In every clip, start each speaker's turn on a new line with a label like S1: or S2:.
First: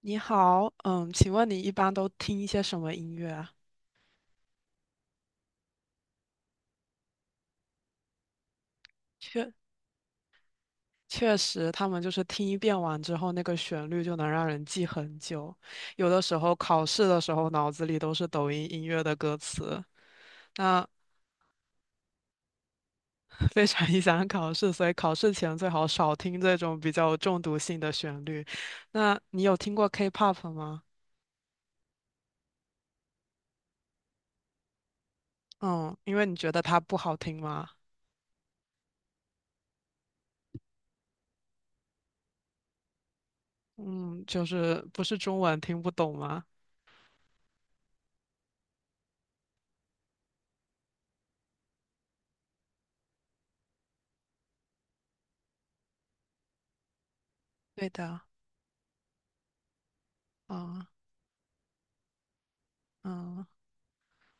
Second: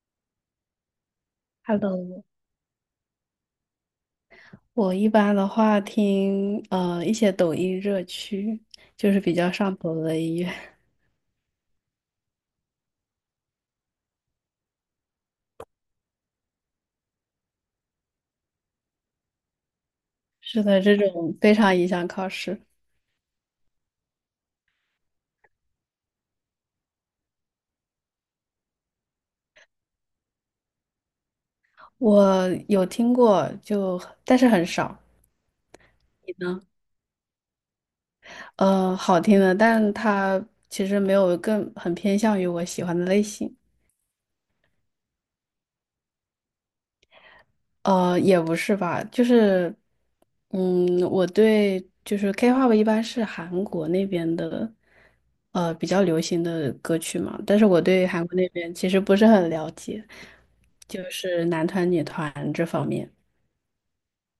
S1: 你好，请问你一般都
S2: Hello，
S1: 听一些什么音乐啊？
S2: 我一般的话听一些抖音热曲，就是比较
S1: 确
S2: 上头的音乐。
S1: 确实，他们就是听一遍完之后，那个旋律就能让人记很久。有的时候考试的时候，脑子里都是抖音音乐的歌词，
S2: 是的，
S1: 那
S2: 这种非常影响考试。
S1: 非常影响考试，所以考试前最好少听这种比较有中毒性的旋律。那你有听过 K-pop 吗？
S2: 我有听过，但是很少。
S1: 嗯，因为你觉得它不好听吗？
S2: 好听的，但它其实没有更很偏向于我喜欢的类型。
S1: 嗯，就是不是中文听不懂吗？
S2: 也不是吧，就是，我对就是 K-pop 一般是韩国那边的，比较流行的歌曲嘛，但是我
S1: 对
S2: 对
S1: 的，
S2: 韩国那边其实不是很了解，
S1: 嗯
S2: 就是男团、女团这方面。
S1: 嗯。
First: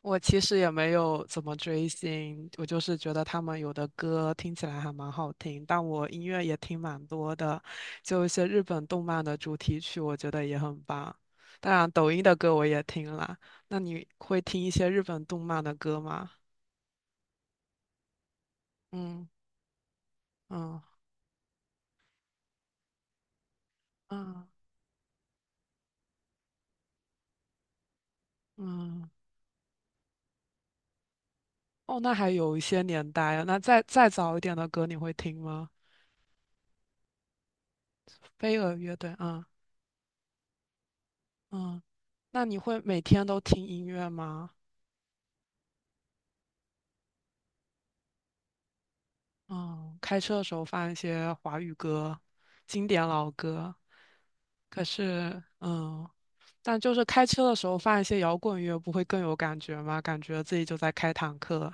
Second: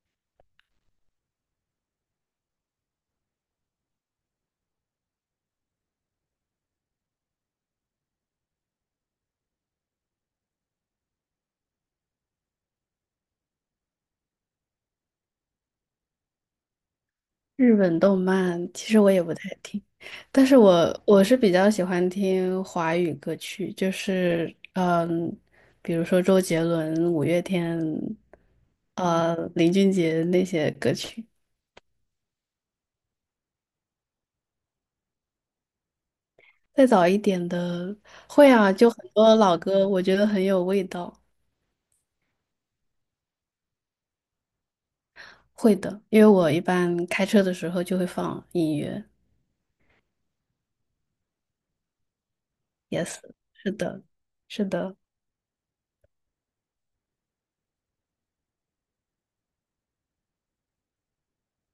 S1: 我其实也没有怎么追星，我就是觉得他们有的歌听起来还蛮好听，但我音乐也听蛮多的，就一些日本动漫的主题曲，我觉得也很棒。当然，抖音的歌我也听了。那你会听一些日本动漫的歌吗？
S2: 日本动漫其实我也
S1: 嗯
S2: 不太听，但是
S1: 嗯
S2: 我是比较喜欢听华语歌曲，就
S1: 嗯
S2: 是比如说周杰伦、五月天，
S1: 嗯，
S2: 林俊杰那些歌曲。
S1: 哦，那还有一些年代啊。那再早一点的歌你会听吗？
S2: 再早一点的会
S1: 飞
S2: 啊，
S1: 儿
S2: 就
S1: 乐
S2: 很
S1: 队，
S2: 多
S1: 嗯
S2: 老歌，我觉得很有味道。
S1: 嗯，那你会每天都听音乐吗？
S2: 会的，因为我一般开车的时候就会放音乐。
S1: 嗯，开车的时候放一些华语歌，经典
S2: Yes，
S1: 老
S2: 是
S1: 歌。
S2: 的，是
S1: 可
S2: 的。
S1: 是，但就是开车的时候放一些摇滚乐，不会更有感觉吗？感觉自己就在开坦克。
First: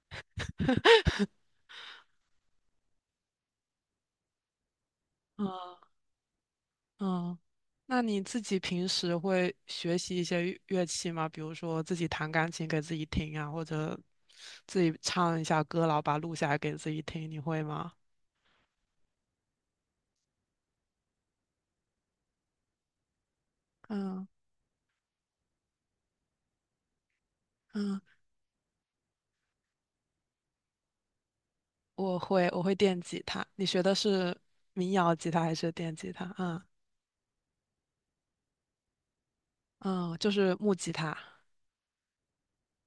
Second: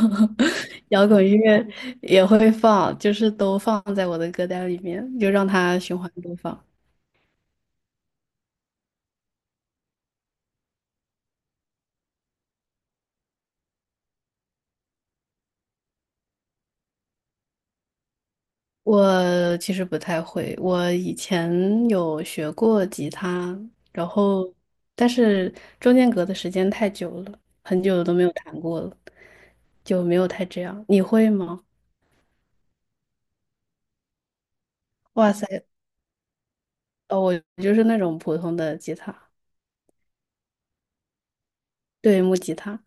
S2: 摇滚乐也会放，就是都放在我的歌单里面，就让
S1: 嗯
S2: 它循环播放。
S1: 嗯，那你自己平时会学习一些乐器吗？比如说自己弹钢琴给自己听啊，或者自己唱一下歌，然后把它录下来给自己听，你会吗？
S2: 我其实不太会，我以前有学过吉他，然
S1: 嗯
S2: 后但是中间隔的时间太久了，很
S1: 嗯，
S2: 久都没有弹过了，就没有太这样。你会吗？
S1: 我会电吉他。你学的是民谣吉
S2: 哇
S1: 他还
S2: 塞，
S1: 是电吉他？嗯
S2: 哦，我就是那种普通的吉他，
S1: 嗯，就是木吉他。
S2: 对，木吉他。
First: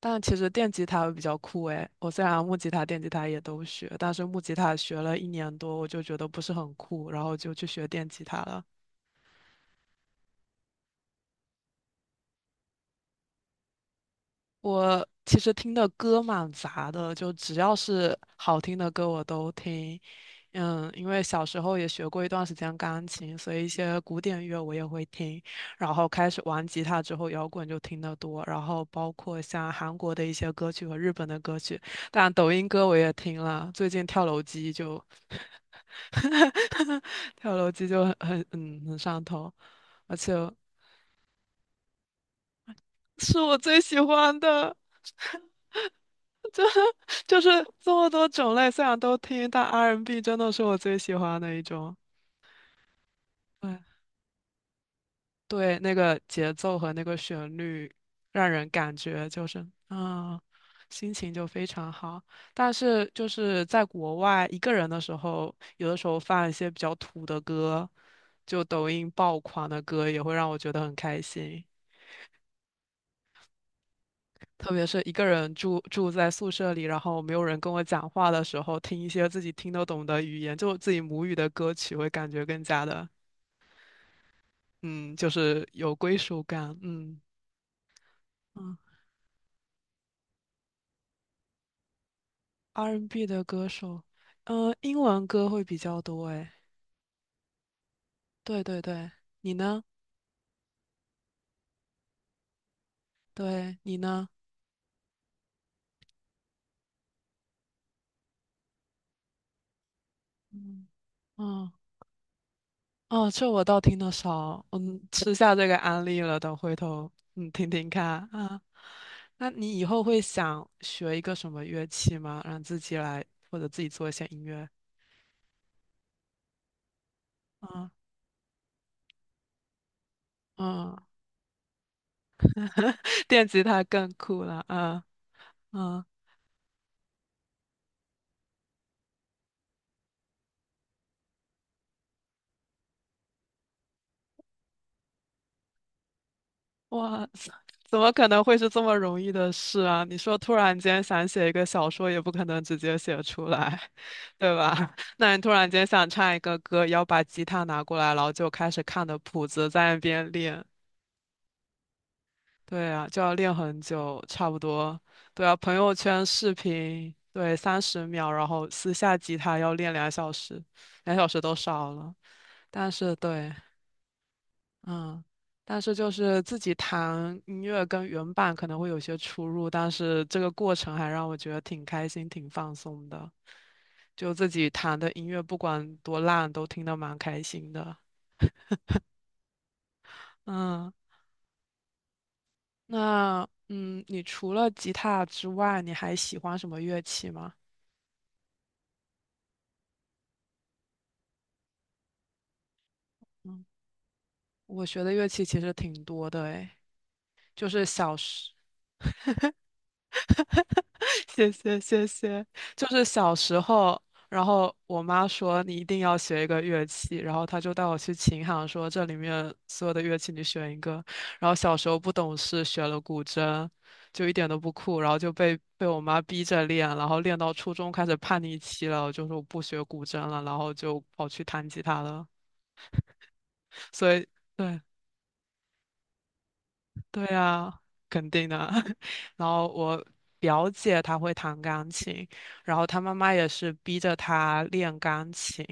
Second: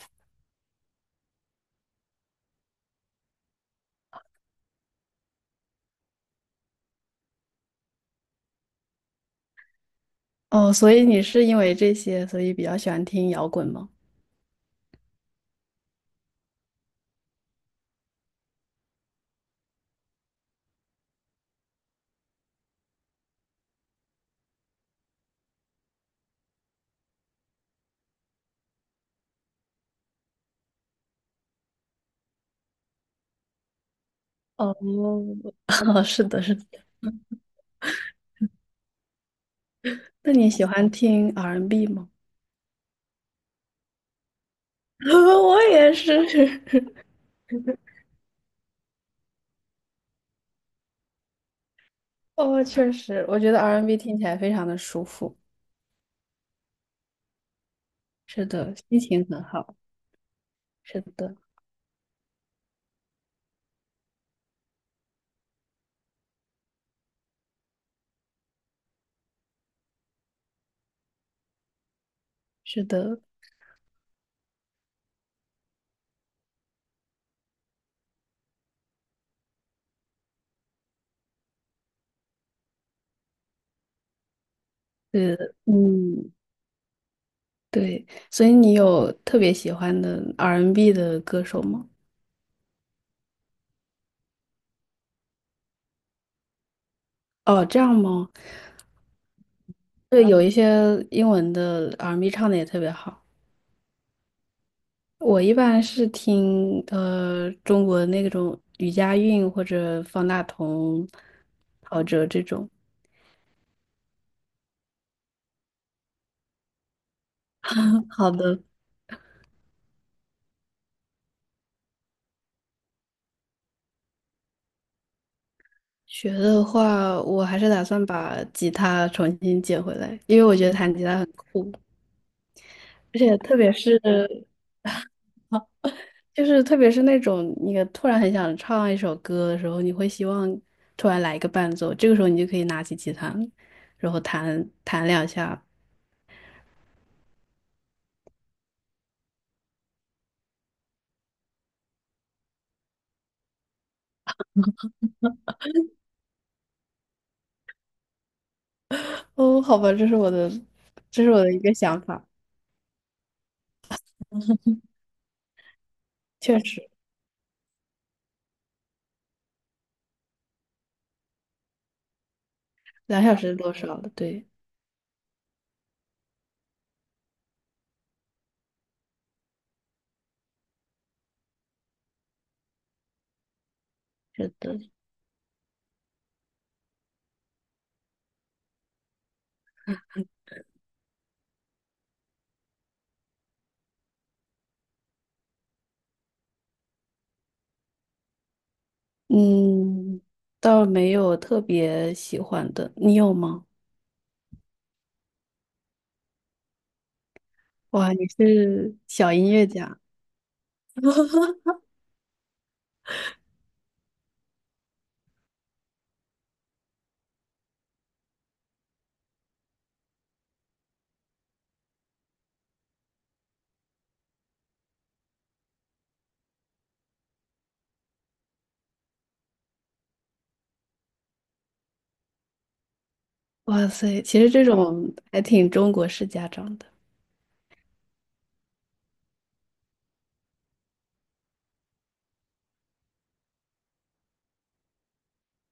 S1: 但其实电吉他比较酷诶，我虽然木吉他、电吉他也都学，但是木吉他学了一年多，我就觉得不是很酷，然后就去学电吉他了。
S2: 哦，所以你是因为这些，所以比较喜欢听摇滚吗？
S1: 我其实听的歌蛮杂的，就只要是好听的歌我都听。嗯，因为小时候也学过一段时间钢琴，所以一些古典乐我也会听。然后开始玩吉他之后，摇滚就听得多。然后包括像韩国的一些歌曲和日本的歌曲，当然抖音歌我也听了。最近跳楼机
S2: 哦，
S1: 就
S2: 是的，是的。
S1: 跳楼机就很上头，而
S2: 那
S1: 且
S2: 你喜欢听 R&B 吗？
S1: 是我最喜欢的。
S2: 我也是。
S1: 就是这么多种类，虽然都听，但 R&B N 真的是我最喜欢的一种。
S2: 哦，确实，我觉得
S1: 对
S2: R&B n 听起来非常的舒服。
S1: 对，那个节奏和那个旋律，
S2: 是
S1: 让人
S2: 的，
S1: 感
S2: 心情
S1: 觉
S2: 很
S1: 就是
S2: 好。是
S1: 心情
S2: 的，
S1: 就非常好。但是就是在国外一个人的时候，有的时候放一些比较土的歌，就抖音爆款的歌，也会让我觉得很开心。
S2: 是的，
S1: 特别是一个人住在宿舍里，然后没有人跟我讲话的时候，听一些自己听得懂的语言，就自己母语的歌曲，会感觉更加的，嗯，就
S2: 是的，
S1: 是有归
S2: 嗯，
S1: 属感。嗯
S2: 对。所以你
S1: 嗯
S2: 有特别喜欢的 R&B n 的歌手吗？
S1: ，R&B 的歌手，英文歌会比较多。诶，
S2: 哦，这样吗？
S1: 对对对，你呢？
S2: 对，有一些英文的 R&B n 唱的也特别好。
S1: 对，你呢？
S2: 我一般是听中国那种吕佳韵或者方大
S1: 嗯
S2: 同、
S1: 嗯。
S2: 陶喆这种。
S1: 哦，这我倒听得少，吃下这个安利了，等回头听听看
S2: 好
S1: 啊。
S2: 的，
S1: 那你以后会想学一个什么乐器吗？让自己来或者自己做一些音乐？
S2: 学的话，我还是打
S1: 嗯
S2: 算把吉他重新捡回来，因为我觉得弹
S1: 嗯，
S2: 吉他很酷，而且
S1: 电吉他更酷了，啊啊！
S2: 特别是那种你突然很想唱一首歌的时候，你会希望突然来一个伴奏，这个时候你就可以拿起吉他，然后弹弹两下。
S1: 哇，怎么可能会是这么容易的事啊？你说突然间想写一个小说，也不可能直接写出来，对吧？那你突然间想唱一个歌，要把吉他拿过来，然后就开始看的谱
S2: 哦，
S1: 子
S2: 好吧，
S1: 在那边练，
S2: 这是我的一个想法，
S1: 对啊，就要练很久，差不多。对啊，朋友圈视
S2: 确实，
S1: 频，对，30秒，然后私下吉他要练两小时，两小时都少了。但是
S2: 两小
S1: 对，
S2: 时多少了，对，
S1: 嗯，但是就是自己弹音乐跟原版可能会有些出入，但是这个过程还让我觉得挺开心、挺放松的。就自
S2: 是
S1: 己
S2: 的，
S1: 弹的音乐，不管多烂，都听得蛮开心的。嗯，那你除了吉他之外，你还喜欢什么乐器吗？
S2: 嗯，倒没有特别喜欢的，你有
S1: 嗯，
S2: 吗？
S1: 我学的乐器其实挺多的诶，就是
S2: 哇，
S1: 小
S2: 你
S1: 时，
S2: 是小音乐家，
S1: 谢谢谢谢，就是小时候，然后我妈说你一定要学一个乐器，然后她就带我去琴行说这里面所有的乐器你选一个，然后小时候不懂事学了古筝，就一点都不酷，然后就被我妈逼着练，然后练到初中开始叛逆期了，我就说我不学古筝了，然后就跑去弹吉他了，
S2: 哇
S1: 所
S2: 塞，
S1: 以
S2: 其实这
S1: 对。
S2: 种还挺中国式家长的，
S1: 对啊，肯定的。然后我表姐她会弹钢琴，然后她妈妈也是逼着她练钢琴，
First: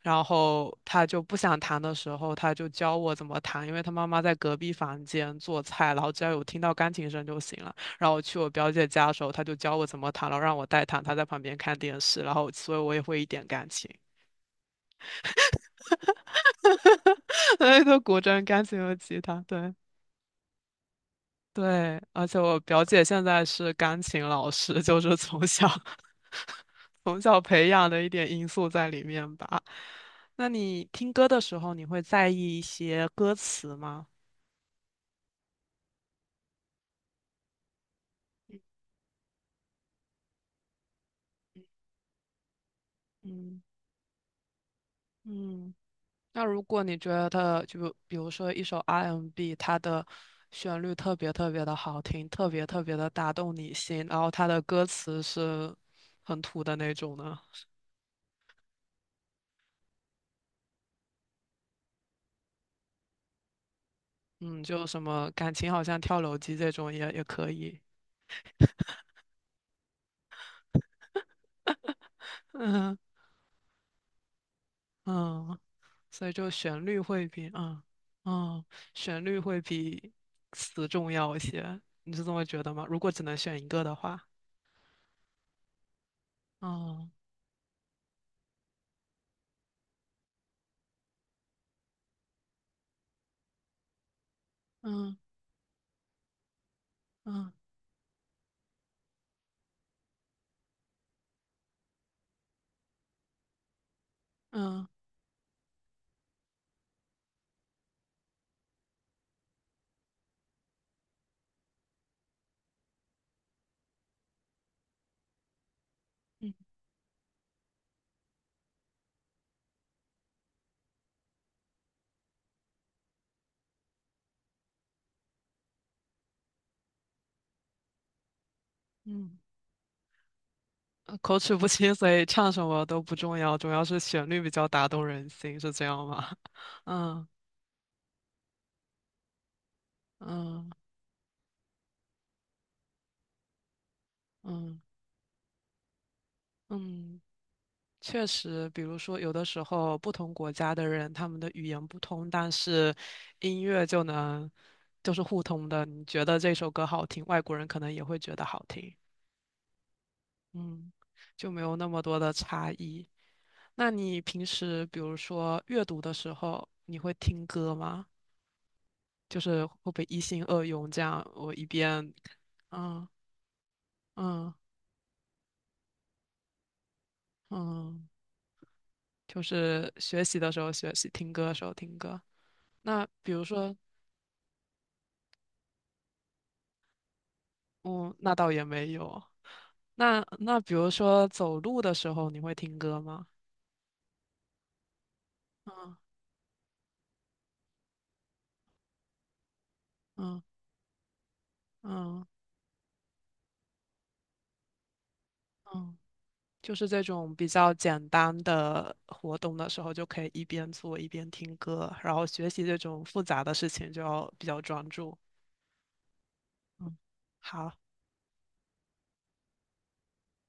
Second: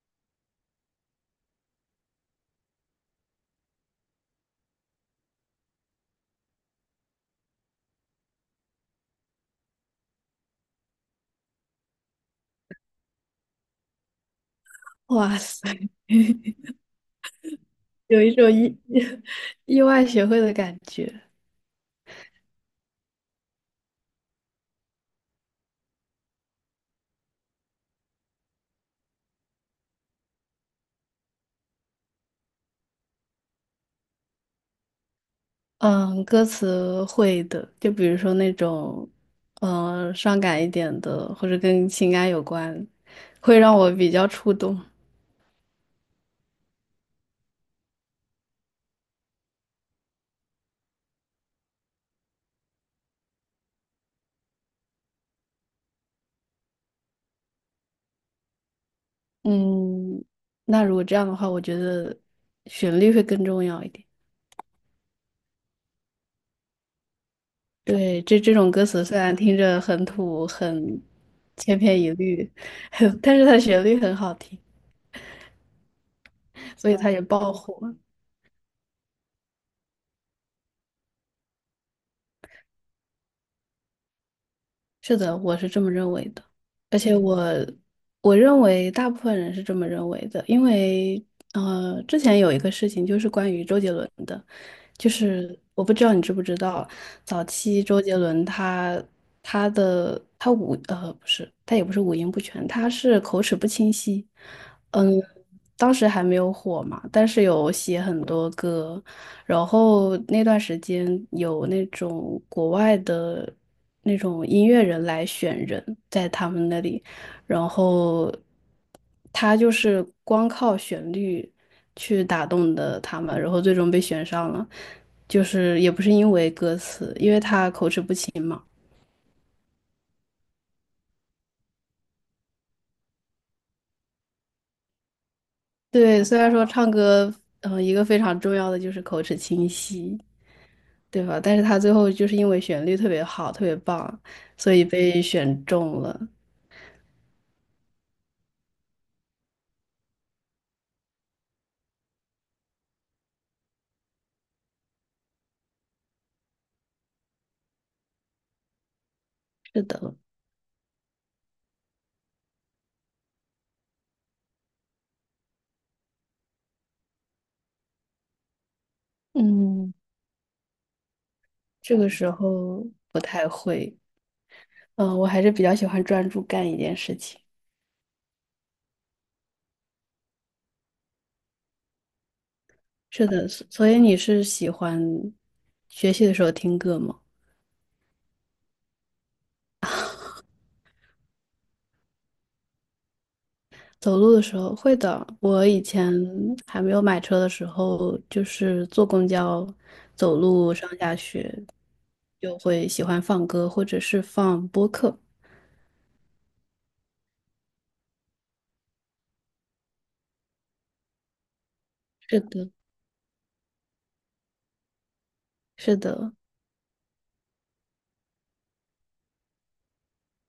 S1: 然后她就不想弹的时候，她就教我怎么弹，因为她妈妈在隔壁房间做菜，然后只要有听到钢琴声就行了。然后我去我表姐家的时候，她就教我怎么弹，然后让我代弹，她在旁边看电视，然后所以我也会一点钢琴，
S2: 哇塞，
S1: 哎都古
S2: 有一
S1: 筝、
S2: 种
S1: 钢琴和吉他，对。
S2: 意外学会的感觉。
S1: 对，而且我表姐现在是钢琴老师，就是从小 从小培养的一点因素在里面吧。那你听歌的时候，你会在意一些歌词吗？
S2: 嗯，歌词会的，就比如说那种，嗯、伤感一点的，或者跟情感有关，会
S1: 嗯
S2: 让我比较触动。
S1: 嗯，那如果你觉得，就比如说一首 R&B，m 它的旋律特别特别的好听，特别特别的打动你心，然后它的歌词是很土的那种呢，
S2: 嗯，那如果这样的话，我觉得旋律会更重要一点。
S1: 嗯，就什么感情好像跳楼机这种也可以，
S2: 对，这种歌词虽然听着很土、很千篇一律，
S1: 嗯。
S2: 但是它旋律很好听，
S1: 嗯，所以就
S2: 所以它也爆火。
S1: 嗯旋律会比词重要一些，你是这么觉得吗？如果只能选一个的话，
S2: 是的，我是这么认为的，而
S1: 嗯
S2: 且我认为大部分人是这么认为的，因为之前有一个事情就是关于周杰伦的，就
S1: 嗯
S2: 是我不知道你知不知道，早
S1: 嗯
S2: 期周杰伦他他的他五呃不是，他也不是五音不全，他是口齿不清晰。
S1: 嗯
S2: 嗯，当时还没有火嘛，但是有写很多歌，然后那段时间有那种国外的那种音乐人来选人，在他
S1: 嗯
S2: 们那里，然后他就是光靠旋律去打动的他们，然后最终被选上了。就是也不是因为歌词，因为他口齿不清嘛。
S1: 嗯，口齿不清，所以唱什么都不重要，主要是旋律比较打动人心，是这样吗？
S2: 对，虽然说 唱
S1: 嗯
S2: 歌，嗯、一个非常重要的就是口齿清晰，
S1: 嗯
S2: 对吧？但是他最后就是因为旋律特别好，特别棒，所
S1: 嗯
S2: 以被选中了。
S1: 嗯，确实，比如说，有的时候不同国家的人，他们的语言不通，但是音乐就能就是互通的。你觉得这首歌好听，外国人可能也会觉得好听，
S2: 是的，
S1: 嗯，就没有那么多的差异。那你平时比如说阅读的时候，你会听歌吗？就是会不
S2: 嗯，
S1: 会一心二用这样？我一
S2: 这个
S1: 边，
S2: 时候
S1: 嗯
S2: 不太会，
S1: 嗯
S2: 嗯、我还是比较喜欢专注干一件事情。
S1: 嗯，就是学习的时候学习，听歌的时候听歌。那
S2: 是
S1: 比如
S2: 的，所
S1: 说，
S2: 所以你是喜欢学习的时候听歌吗？
S1: 哦，那倒也没有。那比如说走路的时候，你会听歌吗？
S2: 走路的时候会的。我以
S1: 嗯
S2: 前还没有买车的时候，就是坐公交、走
S1: 嗯
S2: 路上下学，
S1: 嗯
S2: 就会喜欢放歌，或者是放播客。
S1: 嗯，就是这种比较简单的活动的时候，就可以一边做一边听歌，然后
S2: 是
S1: 学习
S2: 的，
S1: 这种复杂的事情就要比较专注。
S2: 是的。
S1: 嗯，好。